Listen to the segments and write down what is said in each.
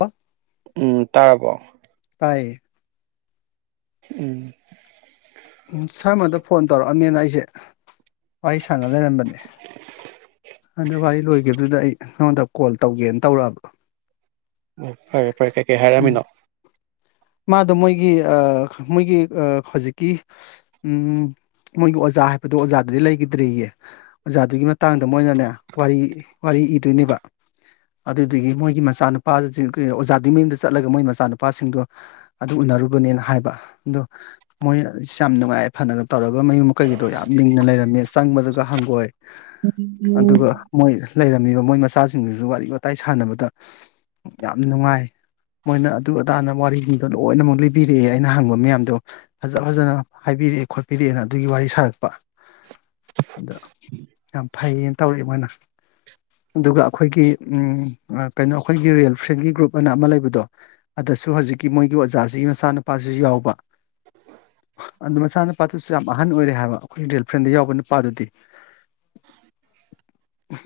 ꯑꯣ [inaudible] ꯎꯝ ꯇꯥꯔꯕꯣ ꯇꯥꯏꯌꯦ ꯎꯝ ꯎꯝ ꯁꯥꯔꯃꯗ ꯐꯣꯟ ꯇꯧꯔꯛꯑꯃꯦꯅ ꯑꯩꯁꯦ ꯋꯥꯔꯤ ꯁꯥꯟꯅ ꯂꯩꯔꯝꯕꯅꯦ ꯑꯗꯨ ꯋꯥꯔꯤ ꯂꯣꯏꯈꯤꯕꯗꯨꯗ ꯑꯩ ꯅꯉꯣꯟꯗ ꯀꯣꯜ ꯇꯧꯒꯦꯅ ꯇꯧꯔꯛꯑꯕ ꯑꯣ ꯐꯔꯦ ꯐꯔꯦ ꯀꯩꯀꯩ ꯎꯝ ꯍꯥꯏꯔꯝꯃꯤꯅꯣ ꯃꯥꯗꯣ ꯃꯣꯏꯒꯤ ꯑꯥ ꯃꯣꯏꯒꯤ ꯑꯥ ꯍꯧꯖꯤꯛꯀꯤ ꯎꯝ ꯃꯣꯏꯒꯤ ꯑꯣꯖꯥ ꯍꯥꯏꯕꯗꯣ ꯑꯣꯖꯥꯗꯨꯗꯤ ꯂꯩꯈꯤꯗ꯭ꯔꯦꯌꯦ ꯑꯣꯖꯥꯗꯨꯒꯤ ꯃꯇꯥꯡꯗ ꯃꯣꯏꯅꯅꯦ ꯋꯥꯔꯤ ꯋꯥꯔꯤ ꯏꯗꯣꯏꯅꯦꯕ ꯑꯗꯨꯏꯗꯨꯒꯤ ꯃꯣꯏꯒꯤ ꯃꯆꯥꯅꯨꯄꯥ ꯑꯣꯖꯥꯗꯨꯒꯤ ꯃꯌꯨꯝꯗ ꯆꯠꯂꯒ ꯃꯣꯏ ꯃꯆꯥꯅꯨꯄꯥꯁꯤꯡꯗꯣ ꯑꯗꯨ ꯎꯅꯔꯨꯕꯅꯦꯅ ꯍꯥꯏꯕ ꯑꯗꯣ ꯃꯣꯏꯁ ꯌꯥꯝ ꯅꯨꯡꯉꯥꯏ ꯌꯥꯢꯐꯅꯒ ꯇꯧꯔꯒ ꯃꯌꯨꯝ ꯃꯀꯩꯒꯗꯣ ꯌꯥꯝ ꯂꯤꯡꯅ ꯂꯩꯔꯝꯃꯦ ꯆꯪꯕꯗꯒ ꯍꯪꯒꯣꯏ ꯑꯗꯨꯒ ꯃꯣꯏ ꯂꯩꯔꯝꯃꯤꯕ ꯃꯣꯏ ꯃꯆꯥꯁꯤꯡꯗꯨꯁꯨ ꯋꯥꯔꯤ ꯋꯥꯇꯥꯏ ꯁꯥꯟꯅꯕꯗ ꯌꯥꯝ ꯅꯨꯡꯉꯥꯏ ꯃꯣꯏꯅ ꯑꯗꯨ ꯑꯗꯥꯅ ꯋꯥꯔꯤ ꯃꯤꯗꯣ ꯂꯣꯏꯅꯃꯛ ꯂꯤꯕꯤꯔꯛꯑꯦ ꯑꯩꯅ ꯍꯪꯕ ꯃꯌꯥꯝꯗꯣ ꯐꯖ ꯐꯖꯅ ꯍꯥꯏꯕꯤꯔꯛꯑꯦ ꯈꯣꯠꯄꯤꯔꯛꯑꯦꯅ ꯑꯗꯨꯒꯤ ꯋꯥꯔꯤ ꯁꯥꯔꯛꯄ ꯑꯗ ꯌꯥꯝ ꯐꯩꯌꯦꯅ ꯇꯧꯔꯛꯑꯦ ꯃꯣꯏꯅ ꯑꯗꯨꯒ ꯑꯩꯈꯣꯏꯒꯤ ꯎꯝ ꯀꯩꯅꯣ ꯑꯩꯈꯣꯏꯒꯤ ꯔꯤꯜ ꯐ꯭ꯔꯦꯟꯒꯤ ꯒ꯭ꯔꯨꯞ ꯑꯅ ꯑꯃ ꯂꯩꯕꯗꯣ ꯑꯗꯨꯗꯁꯨ ꯍꯧꯖꯤꯛ ꯀꯤ ꯃꯣꯏꯒꯤ ꯑꯣꯖꯥꯁꯤꯒꯤ ꯃꯆꯥ ꯅꯨꯨꯄꯥꯁꯤꯁꯨ ꯌꯥꯎꯕ ꯑꯗꯨ ꯃꯆꯥꯅꯨꯄꯥꯗꯨꯁꯨ ꯌꯥꯝ ꯑꯍꯟ ꯑꯣꯏꯔꯦ ꯍꯥꯏꯕ ꯑꯩꯈꯣꯏꯒꯤ ꯔꯤ ꯐ꯭ꯔꯦꯟꯗ ꯌꯥꯎꯕ ꯅꯨꯄꯥꯗꯨꯗꯤ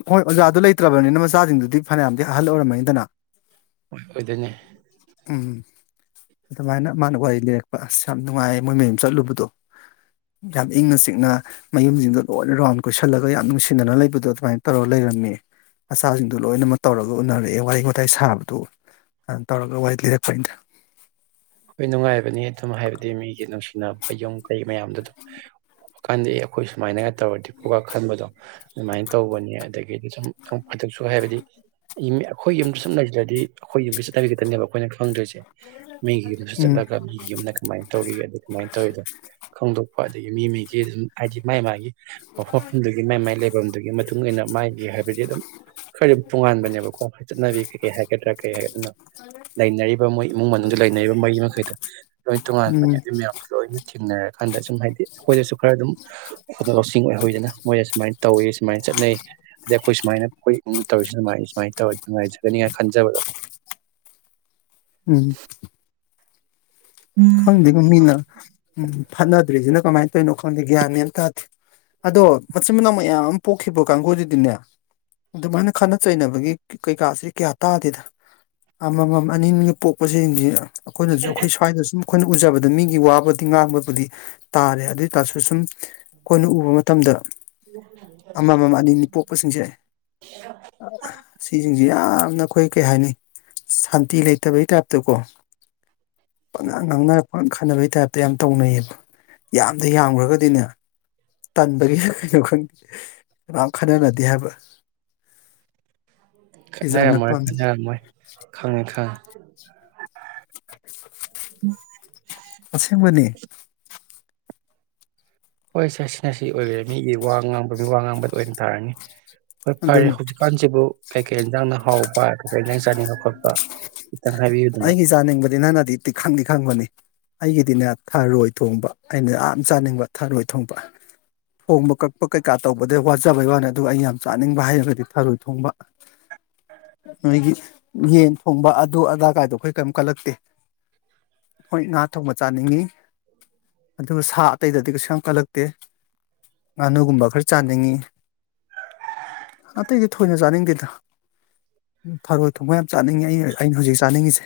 ꯍꯣꯏ ꯑꯣꯖꯥꯗꯨ ꯂꯩꯇ꯭ꯔꯕꯅꯤꯅ ꯃꯆꯥꯁꯤꯡꯗꯨꯗꯤ ꯐꯅꯌꯥꯝꯗꯤ ꯑꯍꯜ ꯑꯣꯏꯔꯝꯃꯅꯤꯗꯅ ꯍꯣ ꯑꯣꯏꯗꯣꯏꯅꯦ ꯎꯝ ꯑꯗꯨꯃꯥꯏꯅ ꯃꯥꯅ ꯋꯥꯔꯤ ꯂꯤꯔꯛꯄ ꯑꯁ ꯌꯥꯝ ꯅꯨꯡꯉꯥꯏ ꯃꯣꯏ ꯃꯌꯨꯝ ꯆꯠꯂꯨꯕꯗꯣ ꯌꯥꯝ ꯏꯪꯅ ꯆꯤꯛꯅ ꯃꯌꯨꯝꯁꯤꯡꯗꯣ ꯂꯣꯏꯅ ꯔꯥꯎꯟ ꯀꯣꯏꯁꯤꯜꯂꯒ ꯌꯥꯝ ꯅꯨꯡꯁꯤꯅꯅ ꯂꯩꯕꯗꯣ ꯑꯗꯨꯃꯥꯏꯅ ꯇꯧꯔꯒ ꯂꯩꯔꯝꯃꯦ ꯃꯆꯥꯁꯤꯡꯗꯣ ꯂꯣꯏꯅꯃꯛ ꯇꯧꯔꯒ ꯎꯅꯔꯛꯑꯦ ꯋꯥꯔꯤ ꯋꯥꯇꯥꯏ ꯁꯥꯕꯗꯨ ꯑꯗꯨ ꯇꯧꯔꯒ ꯋꯥꯔꯤ ꯂꯤꯔꯛꯄꯅꯤꯗ ꯑꯩ ꯅꯨꯡꯉꯥꯏꯕꯅꯦ ꯑꯗꯨꯝ ꯍꯥꯏꯕꯗꯤ ꯃꯤꯒꯤ ꯅꯨꯡꯁꯤꯅꯕ ꯌꯨꯝ ꯀꯩ ꯃꯌꯥꯝꯗꯣ ꯑꯗꯨꯝ ꯎꯕ ꯀꯥꯟꯗ ꯑꯩꯈꯣꯏ ꯁꯨꯃꯥꯏꯅꯒ ꯇꯧꯔꯗꯤꯀꯣꯒ ꯈꯟꯕꯗꯣ ꯑꯗꯨꯃꯥꯏꯅ ꯇꯧꯕꯅꯤ ꯑꯗꯒꯤꯗꯤ ꯁꯨꯝ ꯑꯗꯨꯛꯁꯨ ꯍꯥꯏꯕꯗꯤ ꯑꯩꯌꯨ ꯑꯩꯈꯣꯏ ꯌꯨꯝ ꯁꯨꯝ ꯂꯩꯇ꯭ꯔꯗꯤ ꯑꯩꯈꯣꯏ ꯌꯨꯝꯒꯤ ꯆꯠꯕꯤ ꯈꯇꯅꯦꯕ ꯑꯩꯈꯣꯏꯅ ꯈꯪꯗꯣꯏꯁꯦ ꯃꯤꯒꯤ ꯎꯝ ꯆꯠꯂꯒ ꯃꯤ ꯌꯨꯝꯅ ꯀꯃꯥꯏ ꯇꯧꯔꯤ ꯑꯗꯨ ꯀꯃꯥꯏ ꯇꯧꯔꯤꯗꯣ ꯐꯣꯡꯗꯣꯛꯄꯗꯤ ꯃꯤ ꯃꯤꯒꯤ ꯑꯗꯨꯝ ꯍꯥꯏꯗꯤ ꯃꯥꯏ ꯃꯥꯒꯤ ꯃꯐꯝꯗꯨꯗꯒꯤ ꯃꯥꯏ ꯃꯥꯏ ꯂꯩꯐꯝꯗꯨꯒꯤ ꯃꯇꯨꯡꯏꯟꯅ ꯃꯥꯥꯏꯒꯤ ꯍꯥꯏꯕꯗꯤ ꯑꯗꯨꯝ ꯈꯔꯗꯤ ꯇꯣꯉꯥꯟꯕꯅꯦꯕꯀꯣ ꯆꯠꯅꯕꯤ ꯀꯩ ꯀꯩ ꯍꯥꯏꯒꯇꯗ꯭ꯔ ꯀꯩ ꯍꯥꯏꯒꯗꯝꯅꯣ ꯂꯩꯅꯔꯤꯕ ꯃꯣꯏ ꯏꯃꯨꯡ ꯃꯅꯨꯡꯗ ꯂꯩꯅ ꯃꯩ ꯃꯈꯩꯗ ꯂꯣꯏ ꯇꯣꯉꯥꯟꯕꯅꯦ ꯎꯝ ꯑꯗꯨ ꯃꯌꯥꯝꯁꯨ ꯂꯣꯏꯅꯤ ꯊꯦꯡꯅꯔꯀꯥꯟꯗ ꯁꯨꯝ ꯍꯥꯏꯗꯤ ꯑꯩꯈꯣꯏꯗꯁꯨ ꯈꯔ ꯑꯗꯨꯝ ꯂꯧꯁꯤꯡ ꯑꯣꯏꯍꯧꯗꯅ ꯃꯣꯏꯗ ꯁꯨꯃꯥꯏꯅ ꯇꯧꯋꯤ ꯁꯨꯃꯥꯏꯅ ꯆꯠꯅꯩ ꯑꯗꯩ ꯑꯩꯈꯣꯏ ꯁꯨꯃꯥꯏꯅ ꯑꯩꯈꯣꯏ ꯏꯃꯨꯡꯗ ꯇꯧꯔꯤꯁꯤ ꯁꯃꯥꯏ ꯁꯨꯃꯥꯏꯅ ꯇꯧꯔ ꯅꯨꯡꯉꯥꯏꯖꯒꯅꯤ ꯍꯥꯏꯅ ꯈꯟꯖꯕꯗꯣ ꯎꯝ ꯈꯪꯗꯦ ꯃꯤꯅꯤꯅ ꯎꯝ ꯐꯠꯅꯗ꯭ꯔꯤꯁꯤꯅ ꯀꯃꯥꯏꯅ ꯇꯧꯔꯤꯅꯣ ꯈꯪꯗꯦ ꯒ꯭ꯌꯥꯟꯅꯦꯅ ꯇꯥꯗꯦ ꯑꯗꯣ ꯃꯆꯤꯟ ꯃꯅꯥꯎ ꯃꯌꯥꯝ ꯑꯃ ꯄꯣꯛꯈꯤꯕ ꯀꯥꯡꯒꯗꯨꯗꯤꯅꯦ ꯑꯗꯨꯃꯥꯏꯅ ꯈꯠꯅ ꯆꯩꯅꯕꯒꯤ ꯀꯩꯀꯥꯁꯤ ꯀꯌꯥ ꯇꯥꯗꯦꯗ ꯑꯃꯃꯝ ꯑꯅꯤ ꯄꯣꯛꯄꯁꯤꯡꯁꯤ ꯑꯩꯈꯣꯏꯅꯁꯨ ꯑꯩꯈꯣꯏ ꯁ꯭ꯋꯥꯏꯗ ꯁꯨꯝ ꯑꯩꯅ ꯎꯖꯕꯗ ꯃꯤꯒꯤ ꯋꯥꯕꯨꯗꯤ ꯉꯥꯡꯕꯕꯨꯗꯤ ꯇꯥꯔꯦ ꯑꯗꯨ ꯑꯣꯏꯇꯥꯔꯁꯨ ꯁꯨꯝ ꯑꯩꯈꯣꯏꯅ ꯎꯕ ꯃꯇꯝꯗ ꯑꯃꯃꯝ ꯑꯅꯤꯅꯤ ꯄꯣꯛꯄꯁꯤꯡꯁꯦ ꯁꯤꯁꯤꯡꯁꯦ ꯌꯥꯝ ꯌꯥꯝꯅ ꯑꯩꯈꯣꯏ ꯀꯩ ꯍꯥꯏꯅꯤ ꯁꯥꯟꯇꯤ ꯂꯩꯇꯕꯩ ꯇꯥꯏꯞꯇꯀꯣ [unintelligible] ꯈꯟꯅꯕꯒꯤ ꯇꯥꯏꯞꯇ ꯌꯥꯝ ꯇꯧꯅꯩꯌꯦꯕ ꯌꯥꯝꯗꯤ ꯌꯥꯝꯈ꯭ꯔꯒꯗꯤꯅꯦ ꯇꯟꯕꯒꯤ ꯀꯩꯅꯣ ꯈꯪꯗꯦ ꯀꯅꯥꯝ ꯈꯟꯅꯅꯗꯦ ꯍꯥꯏꯕ ꯁꯤꯁꯦ ꯈꯠꯅꯔꯝꯃꯣꯏ ꯑꯉꯛꯄ ꯑꯃꯅꯤ ꯈꯠꯅꯔꯝꯃꯣꯏ ꯈꯪꯉꯦ ꯈꯪꯉꯦ [unintelligible] ꯑꯁꯦꯡꯕꯅꯦ ꯍꯣꯏ ꯁꯤ ꯁꯤꯅ ꯁꯤ ꯑꯣꯏꯈꯔꯦ ꯃꯤꯒꯤ ꯋꯥ ꯉꯥꯡꯕ ꯃꯤ ꯋꯥ ꯉꯥꯡꯕꯗ ꯑꯣꯏꯅ ꯇꯥꯔꯅꯤ ꯍꯣꯏ ꯐꯔꯦ ꯑꯗꯨꯅꯤ ꯍꯧꯖꯤꯛꯀꯥꯟꯁꯤꯕꯨ ꯀꯩꯀꯩ ꯌꯦꯟꯖꯥꯡꯅ ꯍꯥꯎꯕ ꯀꯩꯀꯩ ꯏꯟꯖꯥ ꯆꯥꯅꯤꯡꯕ ꯈꯣꯠꯄ ꯈꯤꯇꯪ ꯍꯥꯏꯕꯤꯌꯨꯗꯅ ꯑꯩꯒꯤ ꯆꯥ ꯅꯤꯡꯕꯗꯤ ꯅꯪꯅꯗꯤ ꯈꯪꯗꯤ ꯈꯪꯕꯅꯤ ꯑꯩꯒꯤꯗꯤꯅꯦ ꯊꯔꯣꯏ ꯊꯣꯡꯕ ꯑꯩꯅ ꯌꯥꯝ ꯆꯥꯅꯤꯡꯕ ꯊꯔꯣꯏ ꯊꯣꯡꯕ ꯊꯣꯡꯕ ꯀꯛꯄ ꯀꯩꯀꯥ ꯇꯧꯕꯗꯩ ꯋꯥꯖꯕꯩ ꯋꯥꯅꯤ ꯑꯗꯨꯒ ꯑꯩ ꯌꯥꯝ ꯆꯥꯅꯤꯡꯕ ꯍꯥꯏꯩꯔꯒꯗꯤ ꯊꯔꯣꯏ ꯊꯣꯡꯕ ꯅꯣꯏꯒꯤ ꯌꯦꯟ ꯊꯣꯡꯕ ꯑꯗꯨ ꯑꯗꯥ ꯀꯥꯏꯗꯣ ꯑꯩꯈꯣꯏ ꯀꯔꯤꯝ ꯀꯜꯂꯛꯇꯦ ꯍꯣꯏ ꯉꯥ ꯊꯣꯡꯕ ꯆꯥꯅꯤꯡꯉꯤ ꯑꯗꯨꯒ ꯁꯥ ꯑꯇꯩꯗꯗꯤ ꯀꯩꯁꯨ ꯌꯥꯝ ꯀꯜꯂꯛꯇꯦ ꯉꯥꯅꯨꯒꯨꯝꯕ ꯈꯔ ꯆꯥꯅꯤꯡꯉꯤ ꯑꯇꯩꯗꯤ ꯊꯣꯏꯅ ꯆꯥꯅꯤꯡꯗꯦꯗꯅ ꯊꯔꯣꯏ ꯊꯣꯡꯕ ꯌꯥꯝ ꯆꯥꯅꯤꯡꯉꯤ ꯑ ꯑꯩꯅ ꯍꯧꯖꯤꯛ ꯆꯥꯅꯤꯡꯉꯤꯁꯦ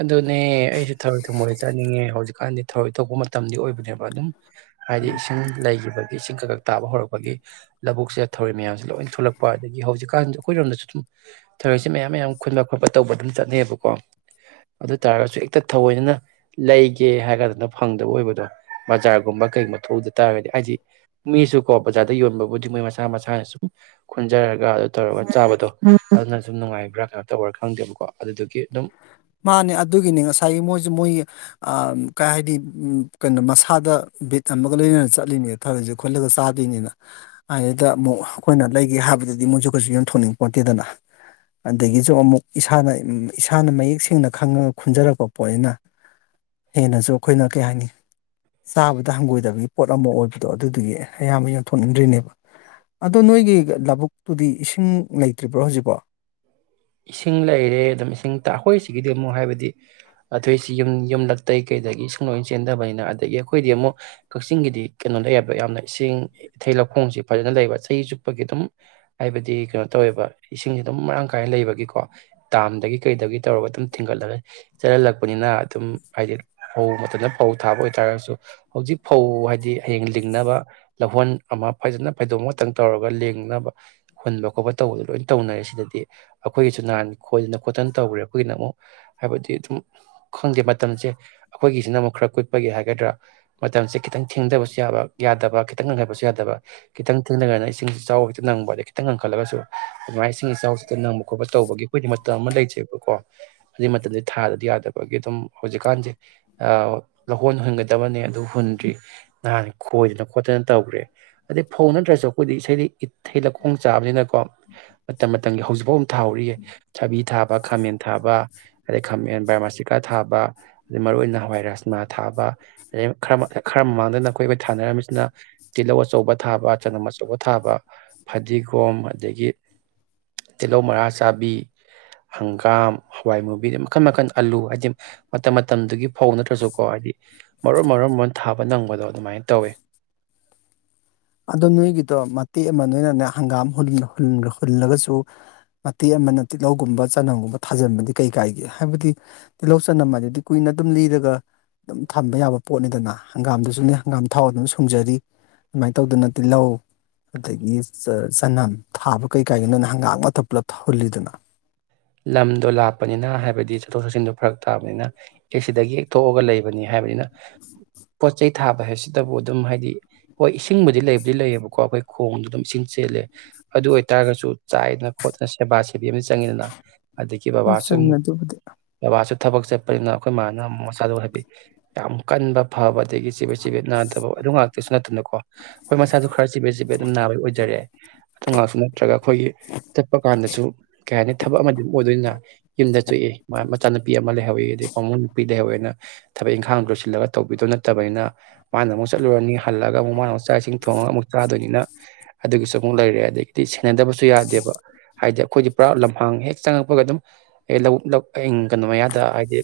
ꯑꯗꯨꯅꯦ ꯑꯩꯁꯨ ꯊꯔꯣꯏ ꯊꯣꯡꯕ ꯑꯣꯏ ꯆꯥꯅꯤꯡꯉꯦ ꯍꯧꯖꯤꯛꯀꯥꯟꯗꯤ ꯊꯔꯣꯏ ꯇꯣꯛꯄ ꯃꯇꯝꯗꯤ ꯑꯣꯏꯕꯅꯦꯕ ꯑꯗꯨꯝ ꯍꯥꯏꯗꯤ ꯎꯝ ꯏꯁꯤꯡ ꯂꯩꯒꯤꯕ ꯗꯒꯤ ꯏꯁꯤꯡ ꯀꯛꯀꯛ ꯇꯥꯕ ꯍꯧꯔꯛꯄꯒꯤ ꯂꯧꯕꯨꯛꯁꯤꯗ ꯊꯧꯔꯣꯏ ꯃꯌꯥꯝꯁꯦ ꯂꯣꯏ ꯊꯣꯛꯂꯛꯄ ꯑꯗꯒꯤ ꯍꯧꯖꯤꯛꯀꯥꯟ ꯑꯩꯈꯣꯏꯔꯣꯝꯗꯁꯨ ꯑꯗꯨꯝ ꯊꯧꯔꯣꯏꯁꯦ ꯃꯌꯥꯝ ꯃꯌꯥꯝ ꯈꯨꯟꯕ ꯈꯣꯠꯄ ꯇꯧꯕ ꯑꯗꯨꯝ ꯆꯠꯅꯩꯌꯦꯕꯀꯣ ꯑꯗꯨ ꯇꯥꯔꯒꯁꯨ ꯍꯦꯛꯇ ꯊꯑꯣꯏꯅꯅ ꯂꯩꯒꯦ ꯍꯥꯏꯒꯗꯅ ꯐꯪꯗꯕ ꯑꯣꯏꯕꯗꯣ ꯕꯖꯥꯔꯒꯨꯝꯕ ꯀꯩꯒꯨꯝꯕ ꯊꯣꯛꯗ ꯇꯥꯔꯒꯗꯤ ꯍꯥꯏꯗꯤ ꯃꯤꯁꯨꯀꯣ ꯕꯖꯥꯔꯗ ꯌꯣꯟꯕꯕꯨꯗꯤ ꯃꯣꯏ ꯃꯁꯥ ꯃꯁꯥꯅ ꯁꯨꯝ ꯈꯨꯟꯖꯔꯒ ꯑꯗꯨ ꯇꯧꯔꯒ ꯆꯥꯕꯗꯣ ꯑꯗꯨꯅ ꯁꯨꯝ ꯅꯨꯡꯉꯥꯏꯕ꯭ꯔꯥ ꯀꯩꯅꯣ ꯇꯧꯕ꯭ꯔꯥ ꯈꯪꯗꯦꯕꯀꯣ ꯑꯗꯨꯗꯨꯒꯤ ꯑꯗꯨꯝ ꯃꯥꯅꯦ ꯑꯗꯨꯒꯤꯅꯤ ꯉꯁꯥꯏꯒꯤ ꯃꯣꯏꯁꯨ ꯃꯣꯏ ꯑ ꯀꯩ ꯍꯥꯏꯗꯤ ꯎ ꯀꯩꯅꯣ ꯃꯁꯥꯗ ꯕꯤꯠ ꯑꯃꯒ ꯂꯣꯏꯅꯅ ꯆꯠꯂꯤꯅꯦ ꯊꯔꯣꯏꯁꯦ ꯈꯨꯠꯂꯒ ꯆꯥꯗꯣꯏꯅꯤꯅ ꯑꯗꯨꯗ ꯑꯃꯨꯛ ꯑꯩꯈꯣꯏꯅ ꯂꯩꯒꯦ ꯍꯥꯏꯕꯗꯗꯤ ꯃꯣꯏꯁꯨ ꯀꯩꯁꯨ ꯌꯊꯣꯛꯅꯤꯡ ꯄꯣꯠꯇꯦꯗꯅ ꯑꯗꯒꯤꯁꯨ ꯑꯃꯨꯛ ꯏꯁꯥꯅ ꯏꯁꯥꯅ ꯃꯌꯦꯛ ꯁꯦꯡꯅ ꯈꯪꯉꯒ ꯈꯨꯟꯖꯔꯛꯄ ꯄꯣꯠꯅꯤꯅ ꯍꯦꯟꯅꯁꯨ ꯑꯩꯈꯣꯏꯅ ꯀꯩ ꯍꯥꯏꯅꯤ ꯆꯥꯕꯗ ꯍꯪꯒꯣꯏꯗꯕꯒꯤ ꯄꯣꯠ ꯑꯃ ꯑꯣꯏꯕꯗꯣ ꯑꯗꯨꯗꯨꯒꯤ ꯑꯌꯥꯝꯕ ꯌꯟꯊꯣꯛꯅꯤꯡꯗ꯭ꯔꯤꯅꯦꯕ ꯑꯗꯣ ꯅꯣꯏꯒꯤ ꯂꯧꯕꯨꯛꯇꯨꯗꯤ ꯏꯁꯤꯡ ꯂꯩꯇ꯭ꯔꯤꯕ꯭ꯔꯣ ꯍꯧꯖꯤꯛꯐꯧ ꯏꯁꯤꯡ ꯂꯩꯔꯦ ꯑꯗꯨꯝ ꯏꯁꯤꯡ ꯑꯩꯈꯣꯏꯁꯤꯒꯤꯗꯤ ꯑꯃꯨꯛ ꯍꯥꯏꯕꯗꯤ ꯑꯇꯩꯁꯤ ꯌꯨꯝ ꯌꯨꯝꯂꯇꯩ ꯀꯩꯗꯒꯤ ꯏꯁꯤꯡ ꯂꯣꯏꯅ ꯆꯦꯟꯗꯕꯅꯤꯅ ꯑꯗꯒꯤ ꯑꯩꯈꯣꯏꯗꯤ ꯑꯃꯨꯛ ꯀꯛꯆꯤꯡꯒꯤꯗꯤ ꯀꯩꯅꯣ ꯂꯩꯌꯦꯕ ꯌꯥꯝꯅ ꯏꯁꯤꯡ ꯏꯊꯦꯜ ꯂꯧꯈꯣꯡꯁꯤ ꯐꯖꯅ ꯂꯩꯕ ꯆꯍꯤ ꯆꯨꯞꯄꯒꯤ ꯑꯗꯨꯝ ꯍꯥꯏꯕꯗꯤ ꯀꯩꯅꯣ ꯇꯧꯋꯦꯕ ꯏꯁꯤꯡꯁꯤ ꯑꯗꯨꯝ ꯃꯔꯥꯡ ꯀꯥꯏꯅ ꯂꯩꯕ ꯀꯣ ꯇꯥꯝꯗꯒꯤ ꯀꯩꯗꯒꯤ ꯇꯧꯔꯒ ꯑꯗꯨꯝ ꯊꯤꯡꯒꯠꯂꯒ ꯆꯠꯍꯜꯂꯛꯄꯅꯤꯅ ꯑꯗꯨꯝ ꯍꯥꯏꯗꯤ ꯐꯧ ꯃꯇꯝꯗ ꯐꯧ ꯊꯥꯕ ꯑꯣꯏꯇꯥꯔꯒꯁꯨ ꯍꯧꯖꯤꯛ ꯐꯧ ꯍꯥꯏꯗꯤ ꯍꯌꯦꯡ ꯂꯤꯡꯅꯕ ꯂꯧꯍꯣꯟ ꯑꯃ ꯐꯖꯅ ꯐꯩꯗꯣꯛ ꯈꯇꯪ ꯇꯧꯔꯒ ꯂꯦꯡꯅꯕ ꯍꯨꯟꯕ ꯈꯣꯠꯄ ꯇꯧꯕꯗꯣ ꯂꯣꯏ ꯇꯧꯅꯔꯦ ꯁꯤꯗꯗꯤ ꯑꯩꯈꯣꯏꯒꯤꯁꯨ ꯅꯍꯥꯟ ꯈꯣꯏꯗꯅ ꯈꯣꯠꯇꯅ ꯇꯧꯈ꯭ꯔꯦ ꯑꯩꯈꯣꯏꯒꯤꯅ ꯑꯃꯨꯛ ꯍꯥꯏꯕꯗꯤ ꯑꯗꯨꯝ ꯈꯪꯗꯦ ꯃꯇꯝꯁꯦ ꯑꯩꯈꯣꯏꯒꯤꯁꯤꯅ ꯑꯃꯨꯛ ꯈꯔ ꯀꯨꯠꯄꯒꯤ ꯍꯥꯏꯒꯗ꯭ꯔꯥ ꯃꯇꯝꯁꯦ ꯈꯤꯇꯪ ꯊꯦꯡꯗꯕꯁꯨ ꯌꯥꯕ ꯌꯥꯗꯕ ꯇ ꯇꯛꯅ ꯍꯥꯏꯥꯏꯕꯁꯨ ꯌꯥꯗꯕ ꯈꯤꯇꯪ ꯊꯦꯡꯅꯔꯅ ꯏꯁꯤꯡ ꯏꯆꯥꯎꯁꯤ ꯍꯦꯛꯇ ꯅꯪꯕ ꯈꯤꯇꯪ ꯉꯪꯈꯠꯂꯒꯁꯨ ꯑꯗꯨꯃꯥꯏꯅ ꯏꯁꯤꯡ ꯏꯆꯥꯎꯁꯤꯛꯇ ꯅꯪꯕ ꯈꯣꯠꯄ ꯇꯧꯕꯒꯤ ꯑꯩꯈꯣꯏꯗꯤ ꯃꯇꯝ ꯑꯃ ꯂꯩꯖꯦꯕꯀꯣ ꯑꯗꯨꯩ ꯃꯇꯝꯗꯨ ꯊꯥꯗꯗꯤ ꯌꯥꯗꯕꯒꯤ ꯑꯗꯨꯝ ꯍꯧꯖꯤꯛꯀꯥꯟꯁꯦ ꯂꯧꯍꯣꯟ ꯍꯨꯟꯒꯗꯕꯅꯦ ꯑꯗꯨ ꯍꯨꯟꯗ꯭ꯔꯤ ꯅꯍꯥꯟ ꯈꯣꯏꯗꯅ ꯈꯣꯠꯇꯅ ꯇꯧꯈ꯭ꯔꯦ ꯑꯗꯩ ꯐꯧ ꯅꯠꯇ꯭ꯔꯁꯨ ꯑꯩꯈꯣꯏꯗꯤ ꯏꯁꯩꯗꯤ ꯏꯊꯩ ꯂꯧꯈꯣꯡ ꯆꯥꯕꯅꯤꯅꯀꯣ ꯃꯇꯝ ꯃꯇꯝꯒꯤ ꯍꯧꯖꯤꯛꯐꯥꯎ ꯊꯥꯍꯧꯔꯤꯌꯦ ꯊꯕꯤ ꯊꯥꯕ ꯈꯥꯃꯦꯟ ꯊꯥꯕ ꯑꯗꯩ ꯈꯥꯃꯦꯟ ꯕꯥꯔꯃꯥꯁꯤꯀꯥ ꯊꯥꯕ ꯑꯗꯩ ꯃꯔꯨꯏ ꯑꯣꯏꯅ ꯍꯋꯥꯏ ꯔꯖꯃꯥ ꯊꯥꯕ ꯑꯗꯩꯔ ꯈꯔ ꯃꯃꯥꯡꯗꯅ ꯑꯩꯈꯣꯏꯈꯣꯏ ꯊꯥꯅꯔꯝꯃꯤꯁꯤꯅ ꯇꯤꯜꯍꯧ ꯑꯆꯧꯕ ꯊꯥꯕ ꯆꯅꯝ ꯑꯆꯧꯕ ꯊꯥꯕ ꯐꯗꯤꯒꯣꯝ ꯑꯗꯒꯤ ꯇꯤꯜ ꯂꯧ ꯃꯔꯥ ꯆꯥꯕꯤ ꯍꯪꯒꯥꯝ ꯍꯋꯥꯏ ꯃꯨꯕꯤꯗ ꯃꯈꯟ ꯃꯈꯟ ꯑꯂꯨ ꯍꯥꯏꯕꯗꯤ ꯃꯇꯝ ꯃꯇꯝꯗꯨꯒꯤ ꯐꯧ ꯅꯠꯇ꯭ꯔꯁꯨꯀꯣ ꯍꯥꯏꯗꯤ ꯃꯔꯨꯞ ꯃꯔꯨꯝ ꯃꯔꯣꯟ ꯊꯥꯕ ꯅꯪꯕꯗꯣ ꯑꯗꯨꯃꯥꯏꯅ ꯇꯧꯋꯤ ꯑꯗꯣ ꯅꯣꯏꯒꯤꯗꯣ ꯃꯇꯦꯛ ꯑꯃ ꯅꯣꯏꯅꯅꯦ ꯍꯪꯒꯥꯝ ꯍꯨꯜꯂꯒꯁꯨ ꯃꯇꯦꯛ ꯑꯃꯅ ꯇꯤꯜꯍꯧꯒꯨꯝꯕ ꯆꯅꯝꯒꯨꯝꯕ ꯊꯥꯖꯤꯟꯕꯗꯤ ꯀꯩ ꯀꯥꯏꯒꯦ ꯍꯥꯏꯕꯗꯤ ꯇꯤꯜꯍꯧ ꯆꯅꯝ ꯑꯗꯨꯗꯤ ꯀꯨꯏꯅ ꯑꯗꯨꯝ ꯂꯤꯔꯒ ꯑꯗꯨꯝ ꯊꯝꯕ ꯌꯥꯕ ꯄꯣꯠꯅꯤꯗꯅ ꯍꯪꯒꯥꯝꯗꯨꯁꯨꯅꯦ ꯍꯪꯒꯥꯝ ꯊꯥꯎ ꯑꯗꯨꯝ ꯁꯨꯡꯖꯔꯤ ꯑꯗꯨꯃꯥꯏ ꯇꯧꯗꯅ ꯇꯤꯜꯍꯧ ꯑꯗꯒꯤ ꯆꯅꯝ ꯊꯥꯕ ꯀꯩꯀꯥꯏꯒꯤꯅꯣꯅ ꯍꯪꯒꯥꯥꯡ ꯃꯥꯛꯊꯛ ꯄꯨꯜꯂꯞ ꯍꯨꯜꯂꯤꯗꯅ ꯂꯝꯗꯣ ꯂꯥꯞꯄꯅꯤꯅ ꯍꯥꯏꯕꯗꯤ ꯆꯠꯊꯣꯛ ꯆꯠꯁꯤꯟꯗꯣ ꯐꯔꯛ ꯇꯥꯕꯤꯅ ꯑꯦ ꯁꯤꯗꯒꯤ ꯊꯣꯛꯑꯒ ꯂꯩꯕꯅꯤ ꯍꯥꯏꯕꯅꯤꯅ ꯄꯣꯠ ꯆꯩꯩ ꯊꯥꯕ ꯍꯥꯏꯕꯁꯤꯗꯕꯨ ꯑꯗꯨꯝ ꯍꯥꯏꯗꯤ ꯍꯣꯏ ꯏꯁꯤꯡꯕꯨꯗꯤ ꯂꯩꯕꯨꯗꯤ ꯂꯩꯌꯦꯕꯀꯣ ꯑꯩꯈꯣꯏ ꯈꯣꯡꯗ ꯑꯗꯨꯝ ꯏꯁꯤꯡ ꯆꯦꯜꯂꯦ ꯑꯗꯨ ꯑꯣꯏꯇꯥꯔꯒꯖꯨ ꯆꯥꯏꯗꯅ ꯈꯣꯠꯇꯅ ꯁꯦꯕꯥ꯫ ꯊꯤꯕꯤ ꯑꯃ ꯆꯪꯉꯤꯗꯅ ꯑꯗꯨꯗꯒꯤ ꯍꯣꯏ ꯕꯕꯥꯁꯤ ꯆꯨꯝꯃꯦ ꯑꯃꯨꯛ ꯑꯗꯨꯕꯨꯗꯤ ꯕꯥꯕꯥ ꯃꯥꯁꯄ ꯊꯕꯛ ꯆꯠꯄꯅꯤꯅ ꯑꯩꯈꯣꯏ ꯃꯥꯅ ꯃꯁꯥꯗꯨ ꯍꯥꯏꯗꯤ ꯌꯥꯝ ꯀꯟꯕ ꯐꯕ ꯑꯗꯒꯤ ꯆꯤꯕꯦꯠ ꯆꯤꯕꯦꯠ ꯅꯥꯗꯕ ꯑꯗꯨ ꯉꯥꯛꯇꯁꯨ ꯅꯠꯇꯅꯀꯣ ꯍꯣꯏ ꯃꯁꯥꯁꯨ ꯈꯔ ꯆꯤꯕꯦꯠ ꯆꯤꯕꯦꯠ ꯑꯗꯨꯝ ꯅꯥꯕ ꯑꯣꯏꯖꯔꯦ ꯑꯗꯨ ꯉꯥꯛꯁꯨ ꯃꯨꯛ ꯅꯠꯇ꯭ꯔꯒ ꯑꯩꯈꯣꯏꯒꯤ ꯆꯠꯄ ꯀꯥꯟꯗꯁꯨ [unintelligible] ꯊꯕꯛ ꯑꯃꯗꯤ ꯑꯣꯏꯗꯣꯏꯅꯤꯅ ꯌꯨꯝꯗ ꯊꯣꯛꯑꯦ ꯃꯥ ꯃꯆꯥꯅꯨꯄꯤ ꯑꯃ ꯂꯩꯍꯧꯋꯦ ꯑꯗꯩ ꯃꯃꯧ ꯅꯨꯄꯤ ꯂꯩꯍꯧꯋꯦꯅ ꯊꯕꯛ ꯏꯪꯈꯥꯡ ꯂꯣꯏꯁꯤꯜꯂꯒ ꯇꯧꯕꯤꯗꯣ ꯅꯠꯇꯕꯅꯤꯅ ꯃꯥꯅ ꯑꯃꯨꯛ ꯆꯠꯂꯨꯔꯅꯤ ꯍꯜꯂꯒ ꯑꯃꯨꯛ ꯃꯥꯅ ꯑꯃꯨꯛ ꯆꯥꯛ ꯏꯁꯤꯡ ꯊꯣꯡꯉꯒ ꯑꯃꯨꯛ ꯆꯥꯗꯣꯏꯅꯤꯅ ꯑꯗꯨꯒꯤꯁꯨ ꯑꯃꯨꯛ ꯂꯩꯔꯦ ꯑꯗꯒꯤꯗꯤ ꯁꯦꯟꯅꯗꯕꯁꯨ ꯌꯥꯗꯦꯕ ꯍꯥꯏꯗꯤ ꯑꯩꯈꯣꯏꯗꯤ ꯄꯨꯔꯥ ꯂꯝ ꯍ ꯍꯦꯛ ꯆꯪꯉꯛꯄꯒ ꯑꯗꯨꯝ ꯂꯧꯕꯨꯛ ꯂꯧ ꯀꯩꯅꯣ ꯃꯌꯥꯗ ꯍꯥꯏꯗꯤ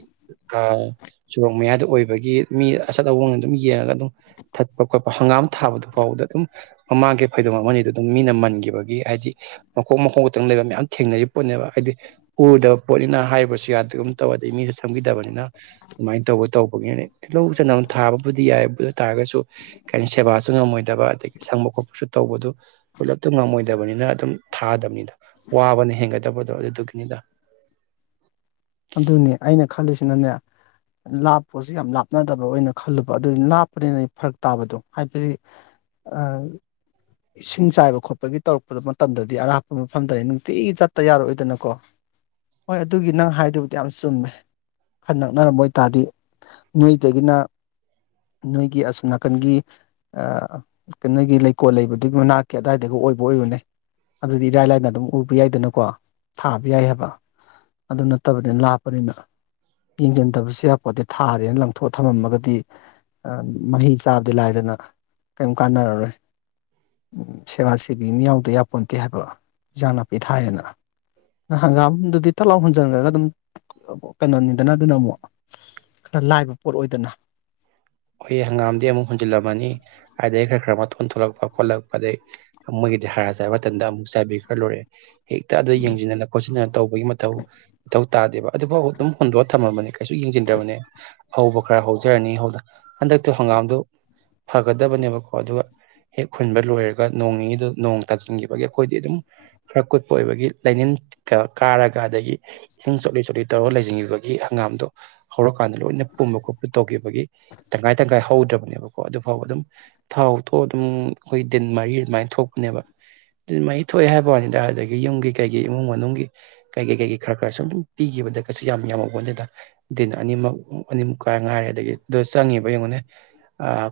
ꯁꯣꯔꯣꯛ ꯃꯌꯥꯗ ꯑꯣꯏꯕꯒꯤ ꯃꯤ ꯑꯆꯠ ꯑꯋꯣꯡꯅ ꯑꯗꯨꯝ ꯌꯦꯡꯉꯒ ꯑꯗꯨꯝ ꯊꯠꯄ ꯈꯣꯠꯄ ꯍꯪꯒꯥꯝ ꯊꯥꯕꯗꯨ ꯐꯥꯎꯕꯗ ꯑꯗꯨꯝ ꯃꯃꯥꯡꯒꯤ ꯐꯩꯗꯣꯝ ꯑꯃꯅꯤꯗ ꯑꯗꯨꯝ ꯃꯤꯅ ꯃꯟꯈꯤꯕꯒꯤ ꯍꯥꯏꯗꯤ ꯃꯈꯣꯛ ꯃꯈꯣꯡ ꯈꯛꯇꯪ ꯂꯩꯕ ꯃꯌꯥꯝ ꯊꯦꯡꯅꯔꯤꯕ ꯄꯣꯠꯅꯦꯕ ꯍꯥꯏꯗꯤ ꯎꯗꯕ ꯄꯣꯠꯅꯤꯅ ꯍꯥꯏꯔꯁꯨ ꯌꯥꯗꯒꯨꯝ ꯇꯧ ꯑꯗꯩ ꯃꯤꯁꯨ ꯁꯪꯕꯤꯗꯕꯅꯤꯅ ꯑꯗꯨꯃꯥꯏꯅ ꯇꯧꯕ ꯇꯧꯕꯒꯤꯅ ꯇꯤꯜꯍꯧ ꯆꯅꯝ ꯊꯥꯕꯕꯨꯗꯤ ꯌꯥꯏ ꯑꯗꯨ ꯑꯣꯏ ꯇꯥꯔꯒꯁꯨ ꯀꯩ ꯁꯦꯕꯥꯁꯨ ꯉꯝꯃꯣꯏꯗꯕ ꯑꯗꯒꯤ ꯁꯪꯕ ꯈꯣꯠꯄꯁꯨ ꯇꯧꯕꯗꯨ ꯄꯨꯂꯞꯇ ꯉꯝꯃꯣꯏꯗꯕꯅꯤꯅ ꯑꯗꯨꯝ ꯊꯥꯗꯕꯅꯤꯅ ꯋꯥꯕꯅ ꯍꯦꯟꯒꯠ ꯇꯧꯕꯨ ꯇꯧꯔꯗꯤ ꯑꯗꯨꯒꯤꯅꯤꯗ ꯑꯗꯨꯅꯦ ꯑꯩꯅ ꯈꯜꯂꯤꯁꯤꯅꯅꯦ ꯂꯥꯞꯄꯁꯨ ꯌꯥꯝ ꯂꯥꯞꯅꯗꯕ ꯑꯣꯏꯅ ꯈꯜꯂꯨꯕ ꯑꯗꯨ ꯂꯥꯞꯄꯅꯤꯅ ꯑꯩ ꯐꯔꯛ ꯇꯥꯕꯗꯣ ꯍꯥꯏꯕꯗꯤ ꯑ ꯏꯁꯤꯡ ꯆꯥꯏꯕ ꯈꯣꯠꯄꯒꯤ ꯇꯧꯔꯛꯄꯗ ꯃꯇꯝꯗꯗꯤ ꯑꯔꯥꯞꯄ ꯃꯐꯝꯗꯅꯤ ꯅꯨꯡꯇꯤꯒꯤ ꯆꯠꯇ ꯌꯥꯔꯣꯏꯗꯅꯀꯣ ꯍꯣꯏ ꯑꯗꯨꯒꯤ ꯅꯪ ꯍꯥꯏꯗꯨꯕꯨꯗꯤ ꯌꯥꯝ ꯆꯨꯝꯃꯦ ꯈꯟ ꯅꯛꯅꯔꯝꯕ ꯑꯣꯏꯇꯥꯥꯔꯗꯤ ꯅꯣꯏꯗꯒꯤꯅ ꯅꯣꯏꯒꯤ ꯑꯁꯨꯝ ꯅꯥꯀꯟꯒꯤ ꯅꯣꯏꯒꯤ ꯂꯩꯀꯣꯜ ꯂꯩꯕꯗꯨ ꯑꯗꯨꯛ ꯃꯅꯥꯛꯀꯤ ꯑꯗꯨꯋꯥꯏꯗꯒ ꯑꯣꯏꯕ ꯑꯣꯏꯌꯨꯅꯦ ꯑꯗꯨꯗꯤ ꯏꯔꯥꯏ ꯂꯥꯏꯅ ꯑꯗꯨꯝ ꯎꯕ ꯌꯥꯏꯗꯅꯀꯣ ꯊꯥꯕ ꯌꯥꯏ ꯍꯥꯏꯕ ꯑꯗꯨ ꯅꯠꯇꯕꯅꯤꯅ ꯂꯥꯞꯄꯅꯤꯅ ꯌꯦꯡꯁꯤꯟꯗꯕꯁꯨ ꯌꯥ ꯍꯥꯏꯄꯣꯠꯇꯗꯤ ꯊꯥꯔꯦꯅ ꯂꯪꯊꯣꯛꯑ ꯊꯝꯃꯝꯃꯒꯗꯤ ꯃꯍꯩ ꯆꯥꯕꯗꯤ ꯂꯥꯏꯗꯅ ꯀꯩꯝ ꯀꯥꯟꯅꯔꯔꯣꯏ ꯁꯦꯕꯥ ꯁꯦꯕꯤ ꯃꯤ ꯌꯥꯎꯗ ꯌꯥꯄꯣꯟꯇꯦ ꯍꯥꯏꯕ ꯏꯟꯖꯥꯡ ꯅꯥꯄꯤ ꯊꯥꯏꯌꯦꯅ꯫ ꯍꯒꯥꯡ ꯑꯗꯨꯗꯤ ꯇ ꯂꯥꯎ꯫ ꯍꯣꯟꯖꯔꯒ ꯑꯗꯨꯝ ꯀꯩꯅꯣꯅꯤꯗꯅ ꯑꯗꯨꯅ ꯑꯃꯨꯛ ꯈꯔ ꯂꯥꯏꯕ ꯄꯣꯠ ꯑꯣꯏꯗꯅ ꯍꯦ ꯍꯪꯒꯥꯝꯗꯤ ꯑꯃꯨꯛ ꯍꯨꯟꯖꯤꯜꯂꯝꯃꯅꯤ ꯑꯗꯩ ꯈꯔ ꯈꯔ ꯃꯇꯣꯟ ꯊꯣꯛꯂꯛꯄ ꯈꯣꯠꯂꯛꯄ ꯑꯗꯩ ꯃꯣꯏꯒꯤꯗꯤ ꯍꯥꯔ ꯆꯥꯏꯕ ꯃꯇꯝꯗ ꯑꯃꯨꯛ ꯆꯥꯏꯕꯤ ꯒꯔꯥ ꯂꯣꯏꯔꯦ ꯍꯦꯛꯇ ꯑꯗꯨ ꯌꯦꯡꯖꯟꯅ ꯈꯣꯁꯤꯟꯅ ꯇꯧꯕꯒꯤ ꯃꯊꯧ ꯃꯊꯧ ꯇꯥꯗꯦꯕ ꯑꯗꯨꯐꯥꯎ ꯑꯗꯨꯝ ꯍꯨꯟꯗꯣꯔꯑꯒ ꯊꯝꯃꯝꯕꯅꯤ ꯀꯩꯁꯨ ꯌꯦꯡꯁꯤꯟꯗ꯭ꯔꯕꯅꯦ ꯍꯧꯕ ꯈꯔ ꯍꯧꯖꯔꯅꯤ ꯍꯧꯖ ꯍꯟꯗꯛꯇꯣ ꯍꯪꯒꯥꯝꯗꯣ ꯐꯒꯗꯕꯅꯦꯕꯀꯣ ꯑꯗꯨꯒ ꯍꯦꯛ ꯈꯨꯨꯟꯕ ꯂꯣꯏꯔꯒ ꯅꯣꯡꯅꯤꯅꯤꯗꯨ ꯅꯣꯡ ꯇꯥꯁꯤꯟꯈꯤꯕꯒꯤ ꯑꯩꯈꯣꯏꯗꯤ ꯑꯗꯨꯝ ꯈꯔ ꯀꯨꯠꯄ ꯑꯣꯏꯕꯒꯤ ꯂꯩꯅꯤꯟ ꯀꯥꯔꯒ ꯑꯗꯒꯤ ꯏꯁꯤꯡ ꯆꯣꯠꯂꯤ ꯆꯣꯠꯂꯤ ꯇꯧꯔꯒ ꯂꯩ꯫ ꯆꯤꯡꯉꯤꯕꯒꯤ ꯍꯪꯒꯥꯝꯗꯣ ꯍꯧꯔꯛꯀꯥꯟꯗ ꯂꯣꯏꯅ ꯄꯨꯝꯕ ꯈꯣꯠꯄ ꯇꯧꯒꯤꯕꯒꯤ ꯇꯪꯈꯥꯏ ꯇꯪꯈꯥꯏ ꯍꯧꯗ꯭ꯔꯕꯅꯦꯕꯀꯣ ꯑꯗꯨꯐꯥꯎꯕ ꯑꯗꯨꯝ ꯊꯥꯎ ꯗꯣ ꯑꯗꯨꯝ ꯑꯩꯈꯣꯏ ꯗꯤꯟ ꯃꯔꯤ ꯑꯗꯨꯃꯥꯏꯅ ꯊꯣꯛꯄꯅꯦꯕ ꯗꯤꯟ ꯃꯔꯤ ꯊꯣꯛꯑꯦ ꯍꯥꯏꯕ ꯋꯥꯅꯤꯗ ꯑꯗꯨꯗꯒꯤ ꯌꯨꯝꯒꯤ ꯀꯩꯒꯤ ꯏꯃꯨꯡ ꯃꯅꯨꯡꯒꯤ ꯀꯩꯀꯩ ꯀꯩꯀꯩ ꯈꯔ ꯈꯔ ꯁꯨꯝ ꯄꯤꯈꯤꯕꯗ ꯀꯩꯁꯨ ꯌꯥꯝ ꯌꯥꯝꯍꯧꯄꯣꯟꯇꯦꯗ ꯗꯤꯟ ꯑꯅꯤꯃꯛ ꯑꯅꯤꯃꯨꯛ ꯀꯥꯏ ꯉꯥꯏꯔꯦ ꯑꯗꯒꯤ ꯆꯪꯉꯤꯕ ꯌꯦꯡꯉꯨꯅꯦ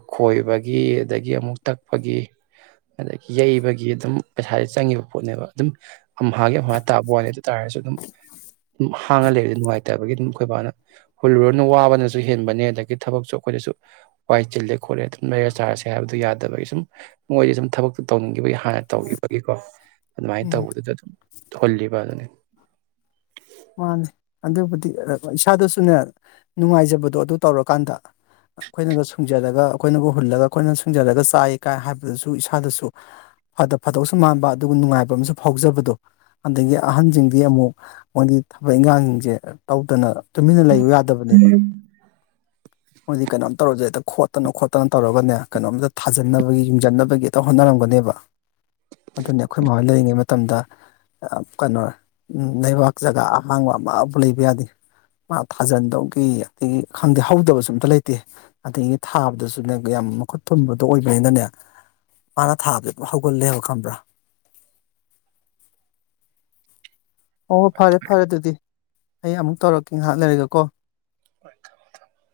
ꯈꯣꯏꯕꯒꯤ ꯑꯗꯒꯤ ꯑꯃꯨꯛ ꯇꯛꯄꯒꯤ ꯑꯗꯒꯤ ꯌꯩꯕꯒꯤ ꯑꯗꯨꯝ ꯄꯩꯁꯥꯗ ꯆꯪꯉꯤꯕ ꯄꯣꯠꯅꯦꯕ ꯑꯗꯨꯝ ꯑꯝ ꯍꯥꯒꯤ ꯑ ꯍꯥ ꯇꯥꯕ ꯋꯥꯅꯤ ꯑꯗꯨ ꯇꯥꯔꯁꯨ ꯑꯗꯨꯝꯝ ꯍꯥꯡꯉ ꯂꯩꯔꯗꯤ ꯅꯨꯡꯉꯥꯏꯇꯕꯒꯤ ꯑꯗꯨꯝ ꯑꯩꯈꯣꯏꯕꯥꯅ ꯍꯨꯜꯂꯨꯔꯅꯣ ꯋꯥꯕꯅꯁꯨ ꯍꯦꯟꯕꯅꯤ ꯑꯗꯒꯤ꯫ ꯊꯕꯛꯁꯨ ꯑꯩꯈꯣꯏꯗꯁꯨ ꯋꯥꯏ ꯆꯤꯜꯂꯦ ꯈꯣꯠꯂꯦ ꯑꯗꯨꯝ ꯂꯩꯔ ꯆꯥꯔꯁꯦ ꯍꯥꯏꯕꯗꯨ ꯌꯥꯗꯕꯒꯤ ꯁꯨꯝ ꯃꯣꯏꯗꯤ ꯁꯨꯝ ꯊꯕꯛ ꯇꯧꯅꯤꯡꯒꯤꯕ ꯍꯥꯟꯅ ꯇꯧꯈꯤꯕꯒꯤꯀꯣ ꯑꯗꯨꯃꯥꯏꯅ ꯎꯝ ꯇꯧꯕꯗꯨꯗ ꯑꯗꯨꯝ ꯍꯨꯜꯂꯤꯕ ꯑꯗꯨꯅꯤ ꯃꯥꯅꯤ ꯑꯗꯨꯕꯨꯗꯤ ꯏꯁꯥꯗꯁꯨꯅꯦ ꯅꯨꯡꯉꯥꯏꯖꯕꯗꯣ ꯑꯗꯨ ꯇꯧꯔꯀꯥꯟꯗ ꯑꯩꯈꯣꯏꯅꯒ ꯁꯨꯡꯖꯔꯒ ꯑꯩꯈꯣꯏꯅꯒ ꯍꯨꯜꯂꯒ ꯑꯩꯈꯣꯏꯅ ꯁꯨꯡꯖꯔꯒ ꯆꯥꯏ ꯀꯥꯏ ꯍꯥꯏꯕꯗꯨꯁꯨ ꯏꯁꯥꯗꯁꯨ ꯐꯗ ꯐꯗꯧꯁꯨ ꯃꯥꯟꯕ ꯑꯗꯨꯒ ꯅꯨꯡꯉꯥꯏꯕ ꯑꯃꯁꯨ ꯐꯥꯎꯖꯕꯗꯣ ꯑꯗꯒꯤ ꯑꯍꯟꯖꯤꯡꯗꯤ ꯑꯃꯨꯛ ꯃꯣꯏꯒꯤ ꯊꯕꯛ ꯏꯪꯈꯥꯡꯁꯤꯡꯁꯦ ꯇꯧꯗꯅ ꯇꯨꯃꯤꯟꯅ ꯂꯩꯕ ꯌꯥꯗꯕꯅꯦꯕ꯫ ꯃꯣꯏꯗꯤ ꯀꯩꯅꯣꯝ ꯇꯧꯔꯖꯨ ꯍꯦꯠꯇ ꯈꯣꯠꯇꯅ ꯈꯣꯠꯇꯅ ꯇꯧꯔꯒꯅꯦ ꯀꯩꯅꯣꯝꯇ ꯊꯥꯖꯟꯅꯕꯒꯤ ꯌꯨꯡꯖꯟꯅꯕꯒꯤ ꯍꯦꯛꯇ ꯍꯣꯠꯅꯔꯝꯒꯅꯦꯕ ꯑꯗꯨꯅꯤ ꯑꯩꯈꯣꯏ ꯃꯥꯅ ꯂꯩꯔꯤꯉꯩ ꯃꯇꯝꯗ ꯀꯩꯅꯣ ꯂꯩꯕꯥꯛ ꯖꯒꯥ ꯑꯍꯥꯡꯕ ꯑꯃꯕꯨ ꯂꯩꯕ ꯌꯥꯗꯦ ꯃꯥ ꯊꯥꯖꯟꯗꯧꯒꯤ ꯑꯗꯒꯤ ꯈꯪꯗꯦ ꯍꯧꯗꯕꯁꯨ ꯑꯨꯝꯇ ꯂꯩꯇꯦ ꯑꯗꯒꯤ ꯊꯥꯕꯗꯖꯨꯅꯦ ꯌꯥꯝ ꯃꯈꯨꯠ ꯊꯨꯝꯕꯗꯣ ꯑꯣꯏꯕꯅꯤꯅꯅꯦ ꯃꯥꯅ ꯊꯥꯕꯁꯦ ꯑꯗꯨꯝ ꯍꯧꯒꯜꯂꯦꯕ ꯈꯪꯕ꯭ꯔꯥ꯫ ꯍꯣ ꯍꯣ ꯐꯔꯦ ꯐꯔꯦ ꯑꯗꯨꯗꯤ꯫ ꯑꯩ ꯑꯃꯨꯛ ꯇꯧꯔꯛꯀꯦ ꯉꯥꯏꯍꯥꯛ ꯂꯩꯔꯒꯀꯣ ꯍꯣꯏ ꯊꯝꯃꯣ ꯊꯝꯃꯣ꯫